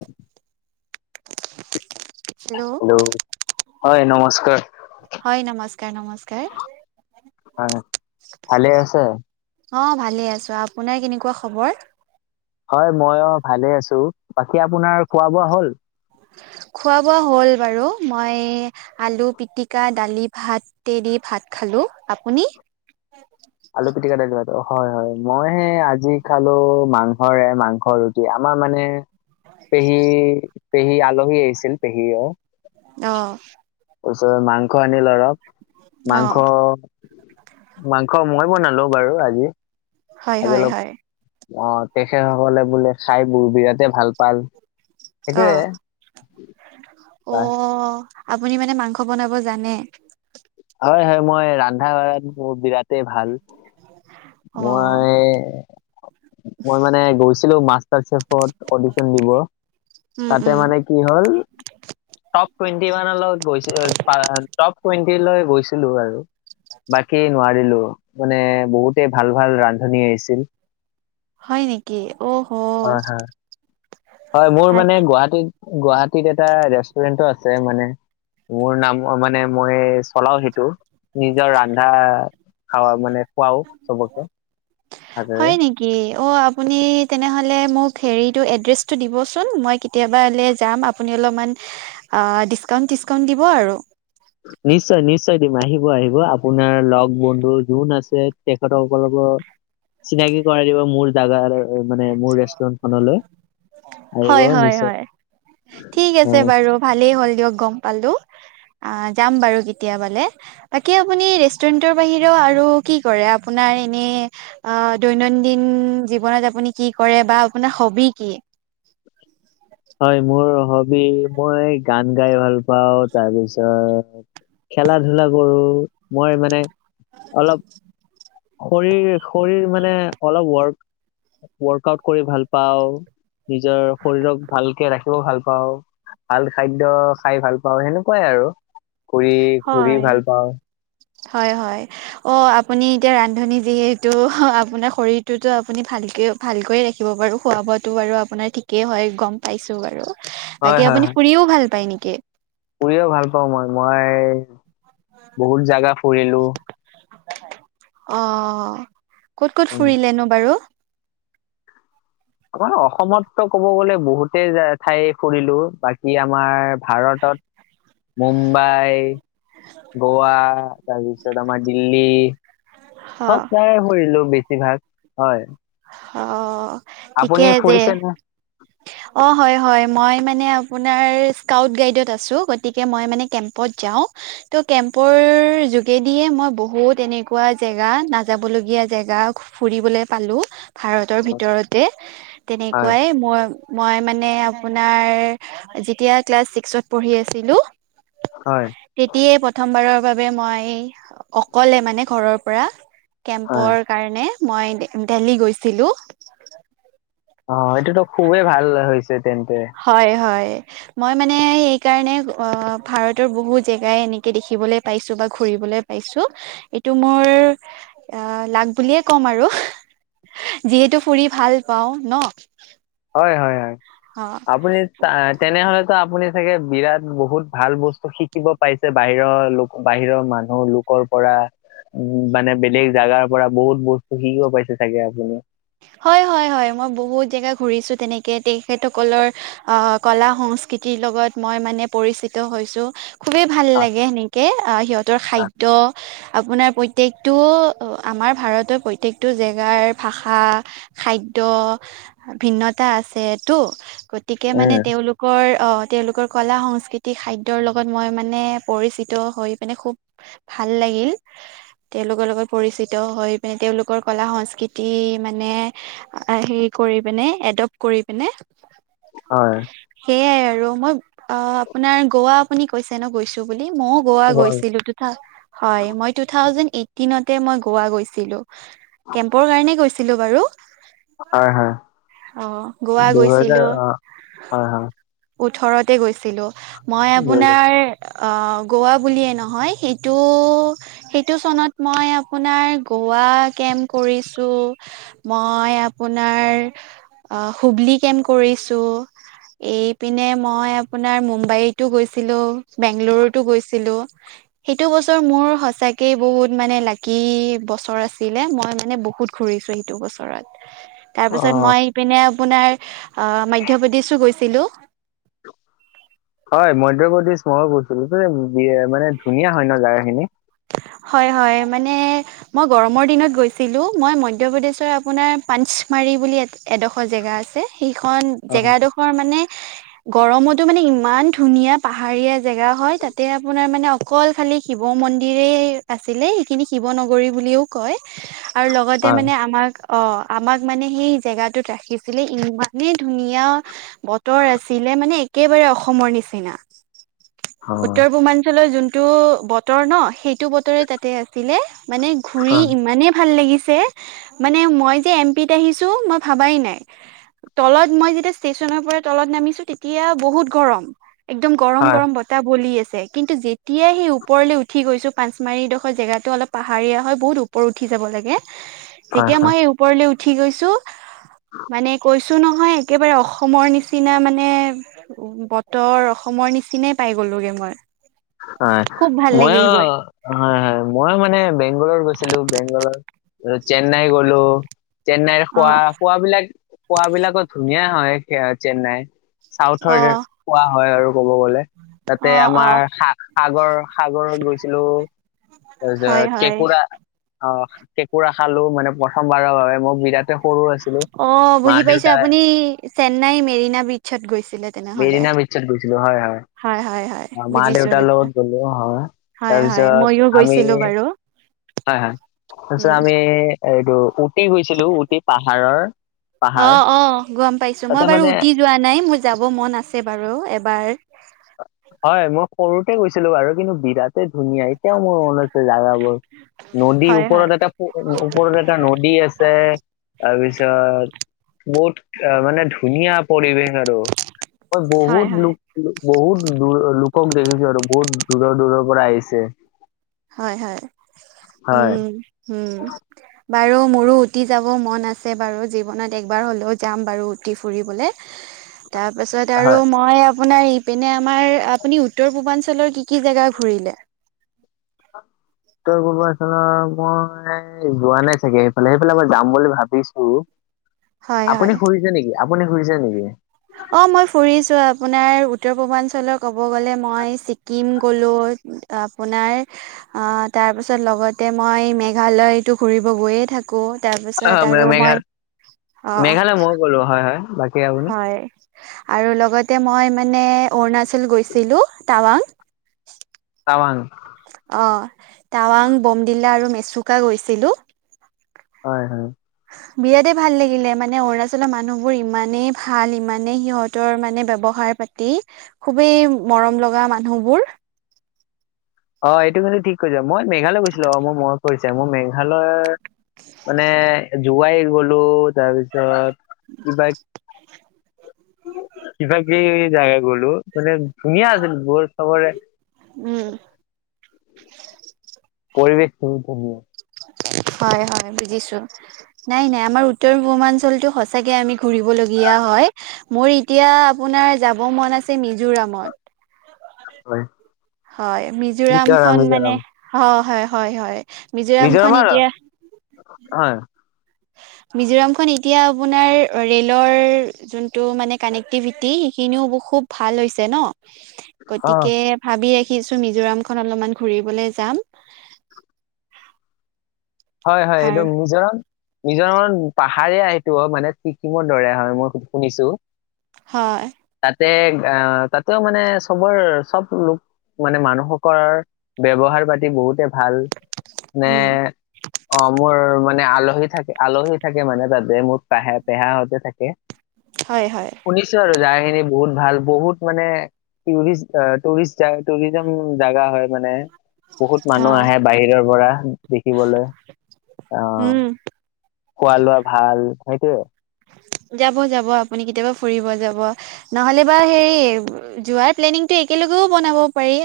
[unintelligible] Hello হয় নমস্কাৰ। হয় নমস্কাৰ নমস্কাৰ অ' ভালে আছে? অ, ভালে আছো, আপোনাৰ কেনেকুৱা খবৰ? হয়, মইয়ো ভালে আছো, বাকী আপোনাৰ খোৱা-বোৱা হ'ল? খোৱা বোৱা হ'ল বাৰু মই আলু পিতিকা দালি, ভাত দি ভাত খালো আপুনি? আলু পিটিকা দালি ভাত। হয়-হয় মইহে আজি খালো মাংসৰে মাংস ৰুটি। কি, আমাৰ মানে পেহী-পেহী আলহী আহিছিল পেহী অ' অ', তাৰপিছত মাংস আনি লৰক অ মাংস মাংস মই বনালো বাৰু হয় আজি-আজি হয় অলপ, হয় অ, তেখেত সকলে বোলে খাই মোৰ বিৰাটেই ভাল পাল সেইটোয়ে অহ, অ, আপুনি মানে মাংস বনাব জানে? হয়-হয় মই ৰান্ধা বিৰাট ভাল। অ মই মই মানে গৈছিলো মাষ্টাৰ চেফত অডিশন দিব। উম তাতে উম মানে কি হ'ল? টপ টুৱেণ্টি ওৱান লগত গৈছে টপ টুৱেন্টি লৈ গৈছিলো আৰু বাকী নোৱাৰিলো। মানে বহুতে ভাল-ভাল ৰান্ধনি আহিছিল। হয় নেকি? অ, হ হয় হয় হয়, মোৰ মানে গুৱাহাটীত গুৱাহাটীত এটা ৰেষ্টুৰেণ্টটো আছে মানে মোৰ নাম মানে মই চলাও সেইটো নিজৰ ৰান্ধা খাৱা মানে খুৱাও চবকে। [unintelligible] কি অ আপুনি তেনেহ'লে মোক হেৰিতটো এড্ৰেছটো দিবচোন মই- কেতিয়াবা এনে যাম আপুনি অলপমান ডিছকাউণ্ট টিচকাউণ্ট দিব আৰু। নিশ্চয় নিশ্চয় দিম আহিব আহিব আপোনাৰ লগ বন্ধু যোন আছে, তেখেতসকলৰ- চিনাকি কৰাই দিব মোৰ জাগা মানে মোৰ ৰেষ্টুৰেন্টখনলৈ- হয় হয় হয় ঠিক অ, আছে বাৰু ভালেই হ'ল দিয়ক গম পালো। অ যাম বাৰু কেতিয়াবালে। বাকী আপুনি ৰেষ্টুৰেণ্টৰ বাহিৰেও আৰু কি কৰে আপোনাৰ এনে- অঁ দৈনন্দিন জীৱনত আপুনি কি কৰে বা আপোনাৰ হবি কি? হয় মোৰ হবি মই গান গাই ভাল পাওঁ তাৰপিছত- খেলা ধূলা কৰো মই মানে অলপ- শৰীৰ শৰীৰ মানে অলপ ৱৰ্ক- ৱৰ্কআউট কৰি ভাল পাওঁ, নিজৰ শৰীৰক ভালকে ৰাখিব ভাল পাওঁ। ভাল খাদ্য খাই ভাল পাওঁ সেনেকুৱাই আৰু ঘূৰি ঘূৰি হয়। ভাল পাওঁ। হয় হয়। অ আপুনি এতিয়া ৰান্ধনী যিহেতু আপোনাৰ শৰীৰটোতো আপুনি ভালকে- ভালকৈ ৰাখিব পাৰো খোৱা বোৱাতো বাৰু আপোনাৰ ঠিকেই হয় গম পাইছো বাৰু। হয় বাকী হয় আপুনি হয় ফুৰিও ভাল পায় নেকি? ফুৰিও ভাল পাওঁ মই মই বহুত জাগা ফুৰিলো। অঁ ক'ত ক'ত উম ফুৰিলেনো বাৰু। আমাৰ অসমততো ক'ব গ'লে বহুতেই ঠাই ফুৰিলো, বাকী আমাৰ ভাৰতত- মুম্বাই গোৱা, তাৰ পিছত আমাৰ দিল্লী - অ প্ৰায় ফুৰিলো বেছিভাগ হয়। অঁ আপুনি ফুৰিছে নে? অঁ হয়-হয় মই মানে আপোনাৰ স্কাউট-গাইডত আছো গতিকে মই মানে কেম্পত যাওঁ। ত' কেম্পৰ যোগেদিয়ে মই বহুত এনেকুৱা জেগা নাযাব লগীয়া জেগা- ফুৰিবলৈ পালো ভাৰতৰ ভিতৰতে হয় তেনেকুৱাই মই- মই মানে আপোনাৰ যেতিয়া ক্লাছ ছিক্সত পঢ়ি আছিলো। হয় তেতিয়াই প্ৰথমবাৰৰ বাবে মই অকলে মানে ঘৰৰ পৰা হয় কেম্পৰ- কাৰণে মই ডেলহি গৈছিলো। অঁ এইটোতো খুবেই ভাল হৈছে তেন্তে। হয় হয়। মই মানে সেই কাৰণে অ ভাৰতৰ বহু জেগাই এনেকে দেখিবলৈ পাইছো বা ঘুৰিবলৈ- পাইছো এইটো মোৰ লাগ বুলিয়ে ক'ম আৰু। যিহেতু ফুৰি ভাল পাওঁ ন। হয়-হয়-হয়। অঁ। আপুনি তেনেহলেতো আপুনি চাগে বিৰাট বহুত ভাল বস্তু শিকিব - পাইছে বাহিৰৰ লোক বাহিৰৰ মানুহ লোকৰ পৰা - উম মানে বেলেগ জেগাৰ পৰা বহুত বস্তু শিকিব পাইছে চাগে আপুনি। - হয়-হয়-হয় মই বহুত জেগা ঘূৰিছো তেনেকে তেখেতসকলৰ আহ কলা সংস্কৃতিৰ লগত মই মানে পৰিচিত হৈছো। খুবেই ভাল লাগে সেনেকে সিহঁতৰ হয় খাদ্য আপোনাৰ প্ৰত্যেকটো আমাৰ ভাৰতৰ প্ৰত্যেকটো জেগাৰ ভাষা খাদ্য ভিন্নতা আছেটো গতিকে মানে উম তেওঁলোক তেওঁলোকৰ আহ তেওঁলোকৰ কলা-সংস্কৃতি খাদ্যৰ লগত মই মানে পৰিচিত হৈ মানে খুব ভাল লাগিল। তেওঁলোকৰ লগত পৰিচিত হৈ মানে তেওঁলোকৰ কলা-সংস্কৃতি মান, মানে সাৰি কৰি মানে এডপ কৰি পিনে, হয়। সেইয়াই আৰু মই অ আপোনাৰ গোৱা আপুনি কৈছে ন গৈছো বুলি মইয়ো, গোৱা হয় গৈছিলো হয় মই টু থাউজেণ্ড এইটিনতে মই গোৱা গৈছিলো। কেম্পৰ কাৰণে গৈছিলো বাৰু হয় হয় অ গোৱা দুহেজাৰ গৈছিলোঁ। অ হয় হয় ওঠৰতে গৈছিলো মই দুহেজাৰ আপোনাৰ আহ গোৱা বুলিয়েই নহয় সেইটো সেইটো চনত মই আপোনাৰ গোৱা কেম্প কৰিছো, মই আপোনাৰ হুবলি কেম্প কৰিছোঁ। এইপিনে মই আপোনাৰ মুম্বাইতো গৈছিলোঁ, বেংলুৰুতো গৈছিলোঁ। সেইটো বছৰ মোৰ সঁচাকেই বহুত মানে লাকি বছৰ আছিলে মই মানে বহুত ঘুৰিছো। সেইটো বছৰত তাৰ অ পিছত মই এইপিনে আপোনাৰ আহ মধ্যপ্ৰদেশো গৈছোঁ। গৈছিলোঁ। হয় মধ্যপ্ৰদেশ মইয়ো গৈছিলোঁ, বি মানে ধুনীয়া হয় ন জেগাখিনি, হয় হয় মানে মই গৰমৰ দিনত গৈছিলোঁ মই মধ্যপ্ৰদেশৰ আপোনাৰ পাঞ্চমাৰী বুলি এডোখৰ জেগা আছে। সেইখন হয় জেগাডোখৰ মানে গৰমতো মানে ইমান ধুনীয়া পাহাৰীয়া জেগা হয় তাতে আপোনাৰ মানে অকল খালি শিৱ মন্দিৰে আছিলে সেইখিনি শিৱ নগৰী বুলিও কয় আৰু লগতে হয় মানে আমাক অ আমাক মানে সেই জেগাটোত ৰাখিছিলে ইমানেই ধুনীয়া বতৰ আছিলে মানে একেবাৰে অসমৰ নিচিনা। অ উত্তৰ পূৰ্বাঞ্চলৰ যোনটো বতৰ ন সেইটো বতৰে তাতে আছিলে। মানে হয় ঘূৰি হয় ইমানেই ভাল লাগিছে। মানে মই যে এম পিত আহিছো মই ভাবাই নাই। তলত মই যেতিয়া ষ্টেচনৰ পৰা তলত নামিছো তেতিয়া বহুত গৰম। একদম গৰম গৰম হয় বতাহ বলি আছে কিন্তু যেতিয়াই সেই ওপৰলৈ উঠি গৈছো পচ মাৰিডোখৰ জেগাটো অলপ পাহাৰীয়া হয় বহুত ওপৰত উঠি যাব লাগে যেতিয়া হয় মই ওপৰলে উঠি গৈছো মানে কৈছো। কৈছোঁ নহয় একেবাৰে অসমৰ নিচিনা মানে বতৰ অসমৰ নিচিনাই পাই গ'লোগে মই। হয় খুব ভাল লাগিল ম‌ইয়ো, গৈ হয় হয় মই মানে বেংগলত গৈছিলো বেংগলত চেন্নাই গলো। চেন্নাইৰ খোৱা অ', খুৱাবিলাক খুৱাবিলাকত ধুনীয়া হয় স চেন্নাইৰ, চাউথৰ অ', কোৱা হয় আৰু ক'ব গলে তাতে অ', আমাৰ। অ', সা সাগৰ সাগৰত গৈছিলো হয়, তাৰপিছত হয়। কেঁকোৰা, অ কেঁকোৰা খালো মানে প্ৰথমবাৰৰ বাবে মই বিৰাট, য়া সৰু আছিলে। অ বুজি পাইছো আপুনি চেন্নাই মেৰিনা ব্ৰিচত গৈছিলে তেনেহলে, মেৰিনা বিছত গৈছিলো হয় হয়। হয় হয় হয়। অ মা বুজিছো দেউতাৰ লগত গ'লো হয় হয় হয় তাৰপিছত ময়ো আমি গৈছিলো বাৰু হয় হয় তাৰপিছত উম, আমি এইটো উতি গুইছিলো উটি পাহাৰৰ, অ পাহাৰ অ গম পাইছো মই তাতে বাৰু মানে উতি যোৱা নাই মোৰ যাব মন আছে বাৰু এবাৰ। [unintelligible] হয় মই সৰুতে গৈছিলো বাৰু কিন্তু বিৰাট ধুনীয়া এতিয়াও মোৰ মনত আছে জাগাবোৰ। নদী হয়, হয়, ওপৰত এটা ওপৰত এটা নদী আছে তাৰপিছত, বহুত মানে ধুনীয়া পৰিৱেশ আৰু মই হয়, বহুত হয়, লোক, বহুত দূৰ- লোকক দেখিছো আৰু, বহুত দূৰৰ - দূৰৰ পৰা আহিছে। হয় - হয়, হয় উম, উম। বাৰু, মোৰো ওটি যাব মন আছে বাৰু। জীৱনত একবাৰ হ'লেও যাম বাৰু, ওটি ফুৰিবলৈ। [inaudible] তাৰ পাছত আৰু হয় মই আ পোনাৰ এইপিনে আমাৰ- আপুনি উত্তৰ-পূৰ্বাঞ্চলৰ কি - কি জেগা ঘূৰিলে? উত্তৰ-পূৰ্বাঞ্চলৰ মই যোৱা নাই চাগে এইফালে। সেইফালে মই যাম বুলি ভাবিছোঁ। হয় হয়। আপুনি ফুৰিছে নেকি? আপুনি ফুৰিছে নেকি? অ' মই ফুৰিছোঁ আপোনাৰ উত্তৰ-পূৰ্বাঞ্চলৰ ক'ব গ'লে, মই ছিকিম গ'লোঁ, আপোনাৰ অ'- তাৰপিছত লগতে মই মেঘালয়তো ঘুৰিব গৈয়ে থা কোঁ। হয় হয় তাৰপিছত মে- আৰু মই অ' লো হয় - হয়, বাকী আপুনি হয়। আৰু লগতে মই মানে অৰুণাচল গৈছিলোঁ, টাৱাং। টাৱাং? অ' টাৱাং, বোমডিলা আৰু মেচুকা গৈছিলোঁ। হয় - হয়। বিৰাটে ভাল লাগিলে, মানে অৰুণাচলৰ মানুহবোৰ ইমানেই ভাল, ইমানেই সিহঁতৰ মানে ব্যৱহাৰ-পা তি, খুবেই মৰম লগা মানুহবোৰ। অ' এইটো কিন্তু ঠিক কৈছা। মই মেঘালয় গৈছিলোঁ আও, মোৰ মনত পৰিছে। মোৰ মেঘালয় মানে জোৱাই গ'লোঁ, তাৰপিছত কিবা কিবা-কিবি জেগা গ'লোঁ। মানে ধুনীয়া আছিল বৰ চবৰে উম। পৰিৱেশটো ধুনীয়া। হয় - হয়, বুজিছোঁ। নাই - নাই, আমাৰ উত্তৰ-পূৰ্বাঞ্চলটো সচাঁকে আমি ঘূৰিবলগীয়া হয়। মোৰ এতিয়া আপোনাৰ যাব মন আছে মিজোৰামত। হয়। হয়, মিজোৰাম মিজোৰামখন মানে- মিজোৰাম হয় - হয় - হয় - হয়। মিজোৰামখন মিজোৰামৰ- এতিয়া হয়। মিজোৰামখন এতিয়া আপোনাৰ অ'- ৰেলৰ যোনটো মানে কানেক্ট টিভিটি সেইখিনিও খুব ভাল হৈছে ন'। [inaudible] গতিকে ভাবি ৰাখিছোঁ মিজোৰামখন অলপমান ঘুৰিবলৈ যাম। হয় - হয়, এইটো আৰু মিজোৰাম মিজোৰামত পাহাৰীয়া সেইটো, মানে চিকিমৰ দৰে হয়, মই শুনিছোঁ। হয়। তাতে অ'- তাতেও মানে চবৰ- চব লোক মানে মানুহসকৰ ব্যৱহাৰ-পাতি বহুতে ভাল, নে উম অ' মোৰ মানে আলহী থাক- আলহী থাকে মানে তাতে, মোৰ পে- পেহাহতে থাকে। [inaudible] হয় - হয়। শুনিছোঁ আৰু জাগাখিনি বহুত ভাল, বহুত মানে টুৰিষ্ট অ'- টুৰিষ্ট যায়, টুৰিজম জাগা হয় মানে। বহুত অ মানুহ আহে বাহিৰৰ পৰা, দেখিবলৈ অ'। উম খোৱা-লোৱা ভাল, সেইটোৱে। যাব - যাব, আপুনি কেতিয়াবা ফুৰিব যাব। নহলেবা হেৰি, যোৱাৰ প্লেনিংটো একেলগেও বনাব পাৰি।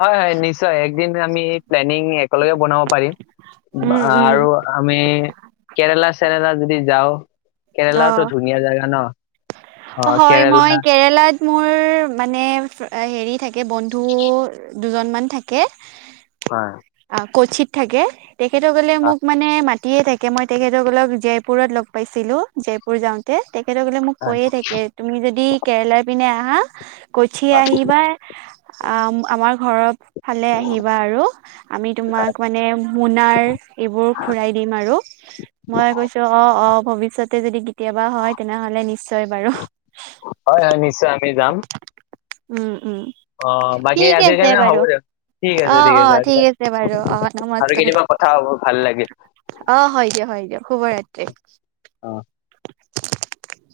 হয় - হয়, নিশ্চয়। একদিন আমি প্লেনিং একেলগে বনাব পাৰিম। উম উম আৰু আমি কেৰেলা-চেৰেলা যদি যাওঁ, কেৰেলাটো ধুনীয়া জেগা ন'। অ হয়, মই কেৰেলা কেৰেলাত মোৰ মানে ফ- হেৰি থাকে বন্ধু দুজনমান থাকে। হয়। অ, কচিত থাকে তেখেতসকলে হয় মোক মানে মা তিয়ে থাকে মই তেখেতসকলক জেপুৰ লগ পাইছিলো, জেপুৰ যাওঁতে তেখেতসকলে মোক হয় কৈয়ে থাকে। তুমি যদি কেৰেলাৰ পিনে আহা কচি আহিবা। আ আমাৰ ঘৰৰ ফালে আহিবা আৰু। আমি তোমাক মানে মোনাৰ এইবোৰ ঘূৰাই দিম আৰু। মই কৈছো অ, অ, ভৱিষৎতে যদি কেতিয়াবা হয় তেনেহলে নিশ্চয় বাৰু। হয়-হয় নিশ্চয় আমি যাম। উম, উম, অ, বাকি ঠিক আজ যে আছে হ'ব বাৰু দিয়ক। ঠিক অ আছে, ঠিক অ আছে আজিকাল বাৰু অ আৰু নমস্কাৰ কেতিবা কথা হ'ব ভাল লাগিল। অ, হয় দিয়া, হয় দিয়া শুব ৰাতিৰ। অ', [inaudible]